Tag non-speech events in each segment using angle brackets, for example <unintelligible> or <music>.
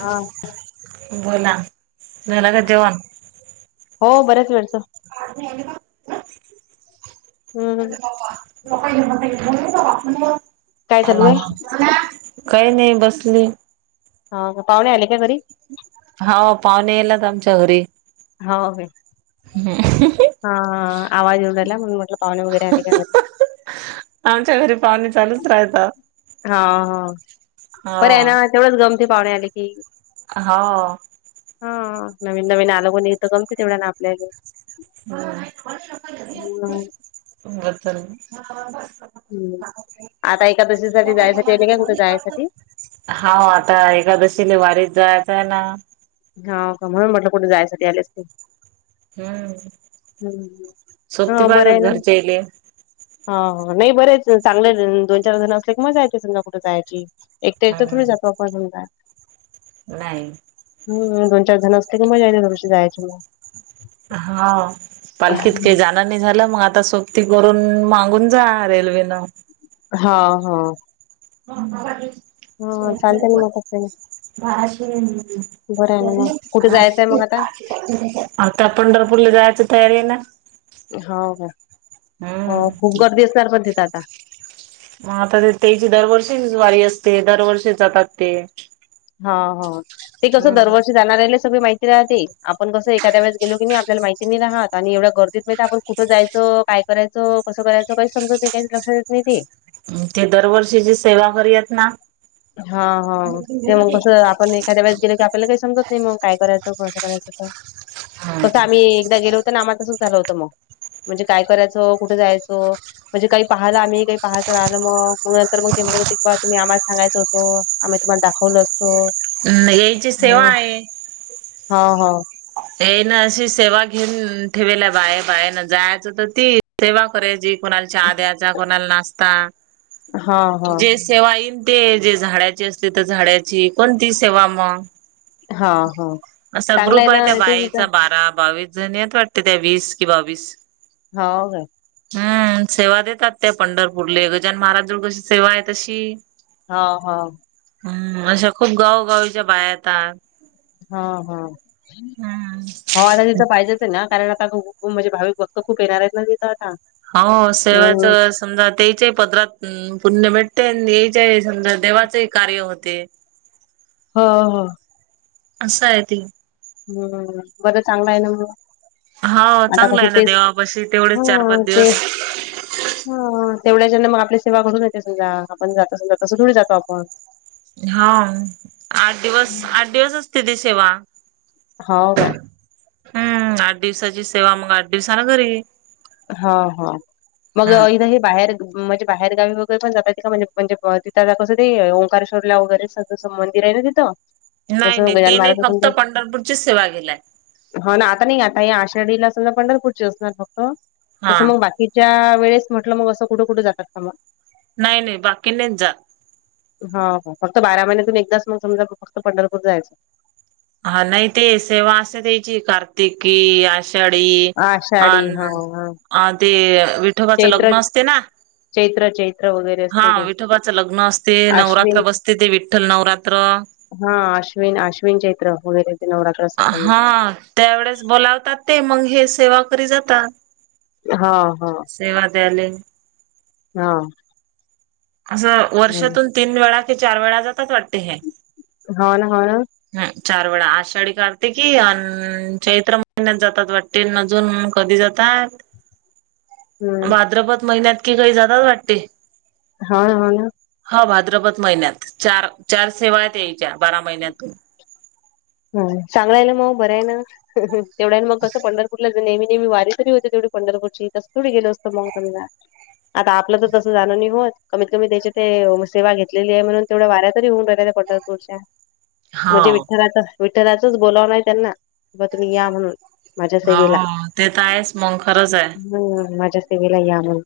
हा बोला, झालं का जेवाण? हो बरेच वेळचं. आ का <unintelligible> हम्म थांब काय चालू न आहे <unintelligible> काही नाही बसली. हा का पाहुणे आले काय घरी? हाव पाहुणे येल आमच्या घरी. हाव. हम्म <unintelligible> हा आवाज येऊन राहिला. म्हणून म्हटलं पाहुणे वगैरे आले का घरी. आमच्या घरी पाहुणे चालूच राहतात. हा हा बर आहे ना. तेवढच गमते पाहुणे आले की. हो. हा नवीन नवीन आल कोणीतर गमते तेवढ्यान आपल्याले. हो हम्म बस झाल न. हम्म, आता एकादशीसाठी जायसाठी आले काय? कुठे जायसाठी? हाव आता एकादशील वारीत जायच आहे ना. हाव का म्हणून म्हटलं कुठे जायसाठी आलेत. हम्म हम्म सोबती बरं आहे पाहिजेत ना घरच्यायले. हा हा नाही बरेच. चांगले दोन चार जण असले की मजा येते सग कुठे जायची. एकट एकट थोडी कुठे हम्म जातो आपण समजा. नाही. हम दोन चार जण असले की मजा येते थोडीशी जायची मग. हाव पालखीत काय हा जात ण नाही झालं मग आता सोबती करून मागून जा रेल्वेनं. हा, हा. ह <unintelligible> हा चालतेना मग तसही बाराशे मग त्यातले कुठे आणि जायचंय आठशे मग आता? टाकले त्यांच्यात. आता पंढरपूरला जायची तयारी आहे ना. हाव का हो हम्म खूप गर्दी असणार पण तिथे आता? म आता ते त्याची दरवर्षीच वारी असते दरवर्षीच जातात ते. हाव, हाव ते कसं दरवर्षी हम्म जाणाऱ्याले सगळी माहिती ती राहते आपण कस एखाद्या वेळेस गेलो की नाही आपल्याला माहिती नी राहात आणि एवढ्या गर्दीत माहिती आपण कुठं जायच, काय करायचं कस, करायचं काही समजत नाही काही लक्षात येत नाही ते. ते दरवर्षीचे सेवा करी आहेत ना. हा, हाव ते मग कस आपण एक एखाद्या वेळेस गेल की आपल्याला काही समजत नाही मग काय कराच, कसं करायच, त कसं आम्ही एकदा गेलो होत ना आम्हला तसंच झालं होतं मग, म्हणजे काय करायचं? कुठे जायचं? म्हणजे काही पाहाल आम्ही काही पाहायचं राहिल म नंतर ते म्हणत होते की बा तुम्ही आम्हा सांगायच होतो आम्ही तुम्हाला दाखवलो असत. हम्म येची सेवा आहे. हा हा. ते ना अशी सेवा घेऊन ठेवेला बाय, बायान बाहे ना जायचं तर ते सेवा कराची कोणाला चहा द्यायचा, कोणाला नाष्टा, हा हा सेवा येन ते जे झाडाची असली की ते झाडाची कोणतीही सेवा मग. हा हा चांगलं आहे ना ते कायच तिथं बारा बावीस जण आहेत वाटते ते वीस की बावीस. हाव काय. हम्म सेवा देतात त्या पंढरपूरले गजाजन महाराज जवळ कशी सेवा आहे तशी. हाव, हाव. हम्म अशा खूप गावगावीच्या बाया येतात. हा, हा, हम्म. हो आता तिथं पाहिजे ना कारण आता म्हणजे भाविक भक्त खूप येणार आहेत ना तिथं आता. होव सेवाच हम्म समजा तेचे ही पदरात पुण्य भेटते आणि याचे समजा देवाचेही कार्य होते. हो हो. असं आहे ते. हम्म, बर चांगलं आहे ना मग. हाव आता चांगला कसं आहे ना तेच देवापाशी हा तेवढेच चार, पाच ते दिवस. हा तेवढ्या च्यान मग आपली सेवा घडून जाते समजा आपण जात समजा तसं थोडी जातो आपण. हा, आठ दिवस, आठ दिवस असते ती सेवा. हाव काय? हम्म, आठ दिवसाची सेवा मग आठ दिवसानं घरी. हा हा. मग हम्म. इथे हे बाहेर म्हणजे बाहेर गावी वगैरे पण जाता येतं का? म्हणजे म्हणजे तिथ आता कसं ते ओमकारश्वरला वगैरे सगे संबंधी राहिते तिथ नाही, नाही ते नाही फक्त पंढरपूरचीच सेवा केलाय. ह ना आता नाही आता या आषाढीला समजा पंढरपुरची असणार फक्त हा तसं मग बाकी च्या वेळेस म्हटलं मग असं कुठे, कुठे जातात का मग? नाही, नाही बाकी नाही जात. हा हो फक्त बारा महिन्यातून एकदाच मग समजा फक्त पंढरपूर जायच. हा नाही ते सेवा असी द्यायची कार्तिक की आष् आषाढी आषाढी हा हा अन ते विठोबाचं चैत्र लग्न असते ना चैत्र, चैत्र वगैरे. हा असते ते विठोबाचं लग्न असते, नवरात्र अश्विन बसते, ते विठ्ठल नवरात्र. हा, अश्विन - अश्विन चैत्र वगैर नवरा हा त्या वळेस बोलावतात ते. मग हे सेवाकरी जातात. हा, हा. सेवा द्यायले हा. असं. हम्म वर्षातून तीन वेळा ते चार वेळा जातात वाटतं, हे. हो ना. हो ना. हा चार वेळा. आषाढी - कार्तिकी अन् चैत्र महिन्यात जातात वाट ते न अजून कधी जातात? <inaudible> हम्म भाद्रपद महिन्यात कि, काही जातात वाटते. हो ना. हो ना. हो भाद्रपद महिन्यात. चार - चार सेवा आहेत याच्या. बारा महिन्यातून. ह. चांगलाय न मग. बरंय न. <unintelligible> तेवढ्यान मग कसं पंढर पुरला नेहमी- नेहमी वारी तरी होते, तेवढी पंढरपुरची. तसं थोडी गेलो असतो मग वारीला. आता आपलं तर तसं जाणं नाही होत. कमीत- कमी त्याची ते सेवा घेतलेली आहे. म्हणून तेवढ्या वाऱ्या तरी होऊन राहिल्या, त्या पंढर पुरच्या. म्हणजे हाव विठ्ठलाच, विठ्ठलाचच बोलावण आहे. त्यांना, की बा तुम्ही या म्हणून. माझ्या हा, सेवेला हो. ते तर आहेस, मंग खरचय. हम्. माझ्या सेवेला या म्हणून.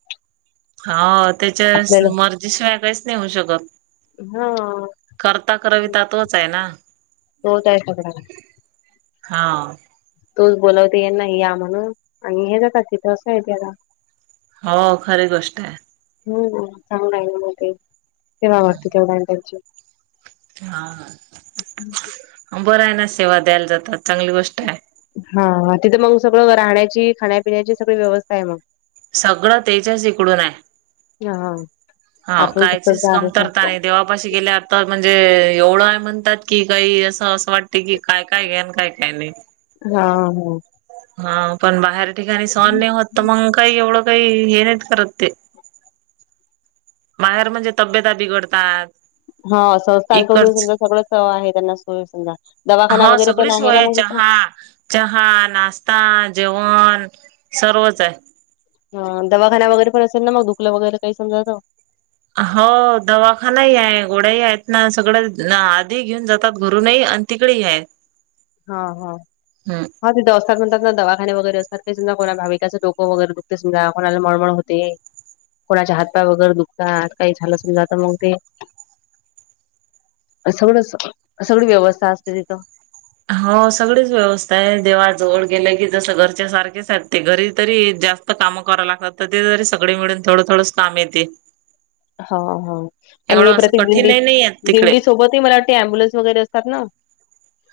हा. त्याच्या आपल्याला स मर्जीशिवाय, काहीच नाही होऊ शकत. हा करता - करवीता तोचय ना. तोचाय सगळ्याला. हा. तोच बोलावते यांना या म्हणून. आणि हे जातात तिथं. असंय, ते आता. हो, खरी गोष्टय. हम्, चांगलाय ना म ते. सेवा वाढते, तेवढ्यान त्यांची. हा. बराय ना. सेवा द्यायला जातात. चांगली गोष्टाय. हा, तिथं मग सगळं राहण्याची, खाण्यापिण्याची, सगळी व्यवस्थाय मग. सगळं तेज्याच इकडूनाय. या हा. हा. आपण फक्त काहीचीच जागेचा कमतरता नाही. देवापाशी गेल्याव तर म्हणजे एवढय. म्हणतात की, काही असं - असं वाटते की काय - काय घ्या अन् काय - काय नाही. हा, ह. हा पण बाहेर ठिकाणी सहन नाही होत. तर मग काही एवढं, काही हे नाहीत करत ते. बाहेर म्हणजे तब्यता बिघडतात. हा संस्थांकडून इकडच समजा सगळं स आहे, त्यांना सोय समजा. दवाखाना हो वगैरे पण सगळी आहे सोय ना मग तिथं. चहा चहा, नाश्ता, जेवण, सर्वचय. ह. दवाखाना वगैरे पण असेल ना. मग दुकलं वगैरे काही समजां तर. हो, दवाखानाही आहे. गोड्याही आहेत, ना. सगळं आधी घेऊन जातात, घरूनही. तिकडेही यायत. हा, हा. हा तीथं असतात म्हणातात ना, दवाखाने वगैरे असतात. काही समजा कोणा भाविकाच डोकं वगैरे दुखते समजा. कोणाला मळमळ होते. कोणाच्या हातपाय वगैरे दुखतात. काही झालं समजा तर मग ते सगळंच, सगळी व्यवस्था असते तिथं. हो सगळीच व्यवस्थाय. देवाजवळ गेलं की, जस घरच्या सारखेच आहेत. ते घरी तरी जास्त काम कराव लागतात. ते तरी सगळे मिळून थोडं - थोडं काम येते. हा, हा. आणि हे एवढं असं प्रत्येक दिंडी कठीणही नाही आहेत - तिकडे. दिंडी सोबतही मला वाट ते, अम्बुलन्स वगैरे असतात ना.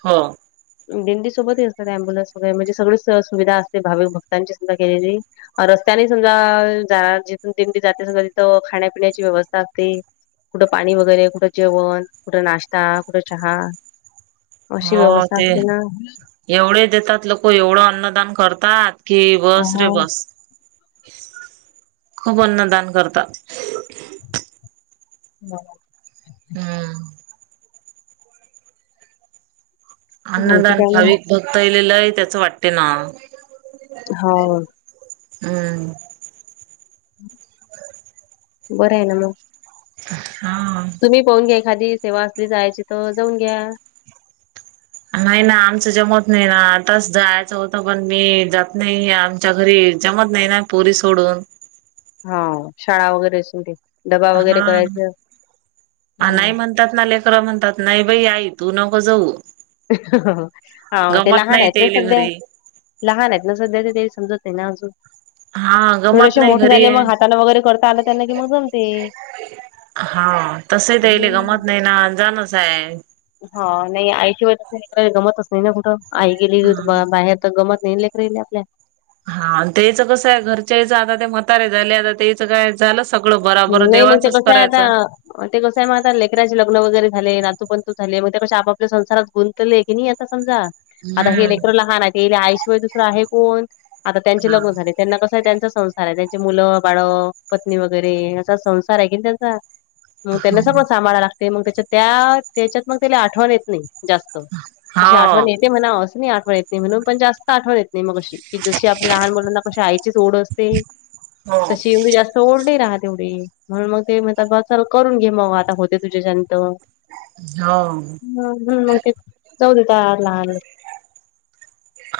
हो. दिंडी सोबतही असतात, अम्बुलन्स वगैरे. म्हणजे सगळी स सुविधा असते. भाविक भक्तांची सुद्धा केलेली. रस्त्यानि समजा जाणार जिथून दिंडी जाते समजा तिथं खाण्यापिण्याची व्यवस्था असते. कुठं पाणी वगैरे, कुठं जेवण. कुठं नाश्ता, कुठं चहा. अशी हो व्यवस्था ते आहे. असते ना एवढे देतात लोक. एवढं अन्नदान करतात. कि बस रे हा बस. खूप अन्नदान करतात. <unintelligible> हम. आणखी अन्नदान. काय मग भाविक भक्तायले लई त्याच वाटते ना? हाव. हम्म. बरंय ना मग. हा. तुम्ही पाहून घ्या एखादी सेवा असली जायची तर जाऊन घ्या. नाही ना आमचं जमत नाही ना. आताच जायाचं होतं पण मी जात नाही आ- च्या घरी जमत नाही ना पोरी सोडून. हो. शाळा वगैरे सुरु. डबा वगैरे करायचा. हा हा. त्यातन लेकर म्हणतात. नाही बाई आई तू नको जाऊ. हा. ते गमत लहान नाही आहेत ना तेले सध्या? घरी लहान आहेत ना सध्या? ते काही समजत नाही ना अजून. हा. गमत थोडेसे नाही मोठे झाले. घरी मग हातानं वगैरे करता आलं त्यांना की मग जमते. हा. तसही त्यांले हम्म. जमत नाही ना? जाणच आहे. हा. नाही आईची वेळ <unintelligible> जमतच नाही ना कुठं. आई गेलेली बाहेर. जमत नाही ना लेकरायले आपल्या. हा. त्येनंच कसं आहे? घरच्याईच आता ते म्हतारे झाले आता ते- काय झालं सगळं बराबर. नाही मग ते देवाचंच कसं आहे करायचं. आता ते कसं आहे मग आता? लेकराचे लग्न वगैरे झाले. नातूपंतू झाले. मग ते कसे आपल्या संसारात- गुंतले की नाही आता समजा. आता हे लेकर लहान आहे. याले आईशिवाय दुसरं आहे कोण? आता त्यांचे लग्न हम्म झालेत. त्यांना कसय? त्यांचा संसार आहे. त्यांचे मुलं बाळ पत्नी वगैरे. अे असा संसार आहे कि नाही त्यांचा? म त्यांना सगळच सांभाळायला लागतय. ते मग त्याच्या त्या त्याच्यातनं त्याला आठवण येत नाही जास्त. हा तशी आठवण हो येते - ते म्हणा. असं नाही आठवण येत नाही म्हणून. पण जास्त- आठवण येत नाही मग अशी. की जशी आपल्या लहान मुलांना कशी आईचीच ओढ असते. तशी एवढी जास्त- ओढ नाही राहात एवढी. म्हणून मग ते म्हणतात बुवा चल, करून घे मग आता होते तुझ्याच्यानं त. हा. <unintelligible>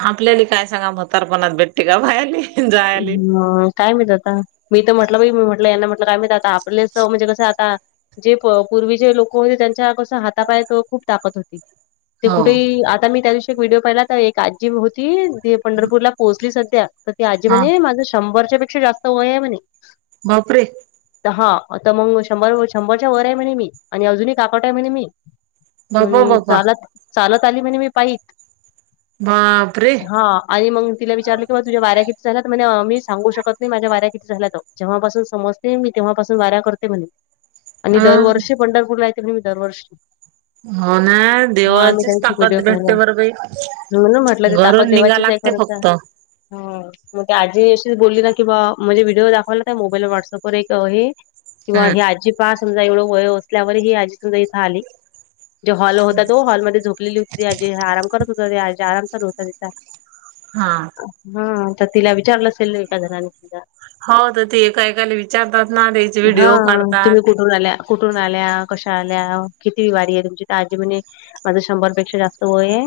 आपल्याले काय सांगाव म्हातारंपणात भेटते काय पाह्यले? हम्. काय माहीत आता? मी तर म्हटलं बाई, मी म्हटलं यांना म्हटलं काय माहीत आता? आपले म्हणजे कसं आता? जे प पूर्वीचे जे लोक होते. त्यांच्या कसं हातापायात खूप ताकत होती. ते हो. कुठेही, आता मी त्या दिवशी एक व्हिडिओ पाहिला. तर एक आजी होती, ती पंढरपूरला पोहोचली सध्या. तर ती आजी हा म्हणे माझं शंभरच्या पेक्षा जास्त वय आहे म्हणे. बापरे! पहा. आता मग शंभर शंभरच्या वर आहे म्हणे मी. आणि अजूनही काकट आहे म्हणे मी. अन बापा बापा चालत, चालत आली म्हणे मी पायी. बापरे! हा. आणि मग तिला विचारलं किवा तुझ्या वाऱ्या किती- झाल्या? तर म्हणे मी सांगू शकत नाही माझ्या वाऱ्या किती झाल्यात? जेव्हापासून समजते मी तेव्हापासून वाऱ्या करते म्हणे. आणि अ दरवर्षी पंढरपूरला येते म्हणे. मी दरवर्षी. हो ना? हा मी त्या देवाचीच दिवशी व्हिडिओ ताकद भेटते पाहिला बरं बाई. म्हणून म्हटलं ते ताकद घरून निघा देवाचीच आहे लागते खरंच, फक्त हा. मग आजी अशी बोलली ना किंवा म्हणजे व्हिडिओ दाखवला त्या मोबाईल व्हॉट्सअपवर एक हे. किंवा हम्म हे आजी पास समझा एवढं वय असल्यावर ही आजी समजा इथं आली. जो हॉल होता तो हॉलमध्येध्ये झोपलेली होती आज आराम करत होता आ आरामचाल होता त्यािचा हा. हा, तर तिला विचारलं असेल ना एका घराने सुद्धा. हो तर ते एका एकाला विचारतात ना त्याचे हा व्हिडिओ काढतात. तुम्ही आल्या कुठून आल्या, कशा आल्या, किती विवारी आहे तुमची तजी म्हणे. माझ शंभरपेक्षा जास्त वय आहे.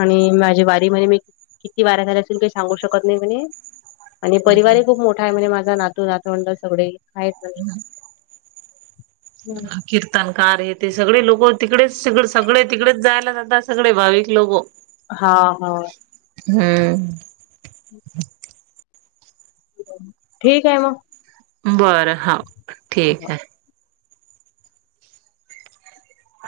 आणि माझी वारी म्हणे मी किती वाऱ्या झाल्या असल काही सांगू शकत नाही म्हणे. आणि परिवार खूप मोठा आहे म्हणजे माझा नातू, नातवंड सगळे आहेत. हम्म. कीर्तनकार हे ते सगळे लोक तिकडेच सळे-सगळे तिकडेच जायला जातात सगळे भाविक लोक. हा हा. हम्म. ठीक आहे मग. बरं हा मग. ठीक आहे.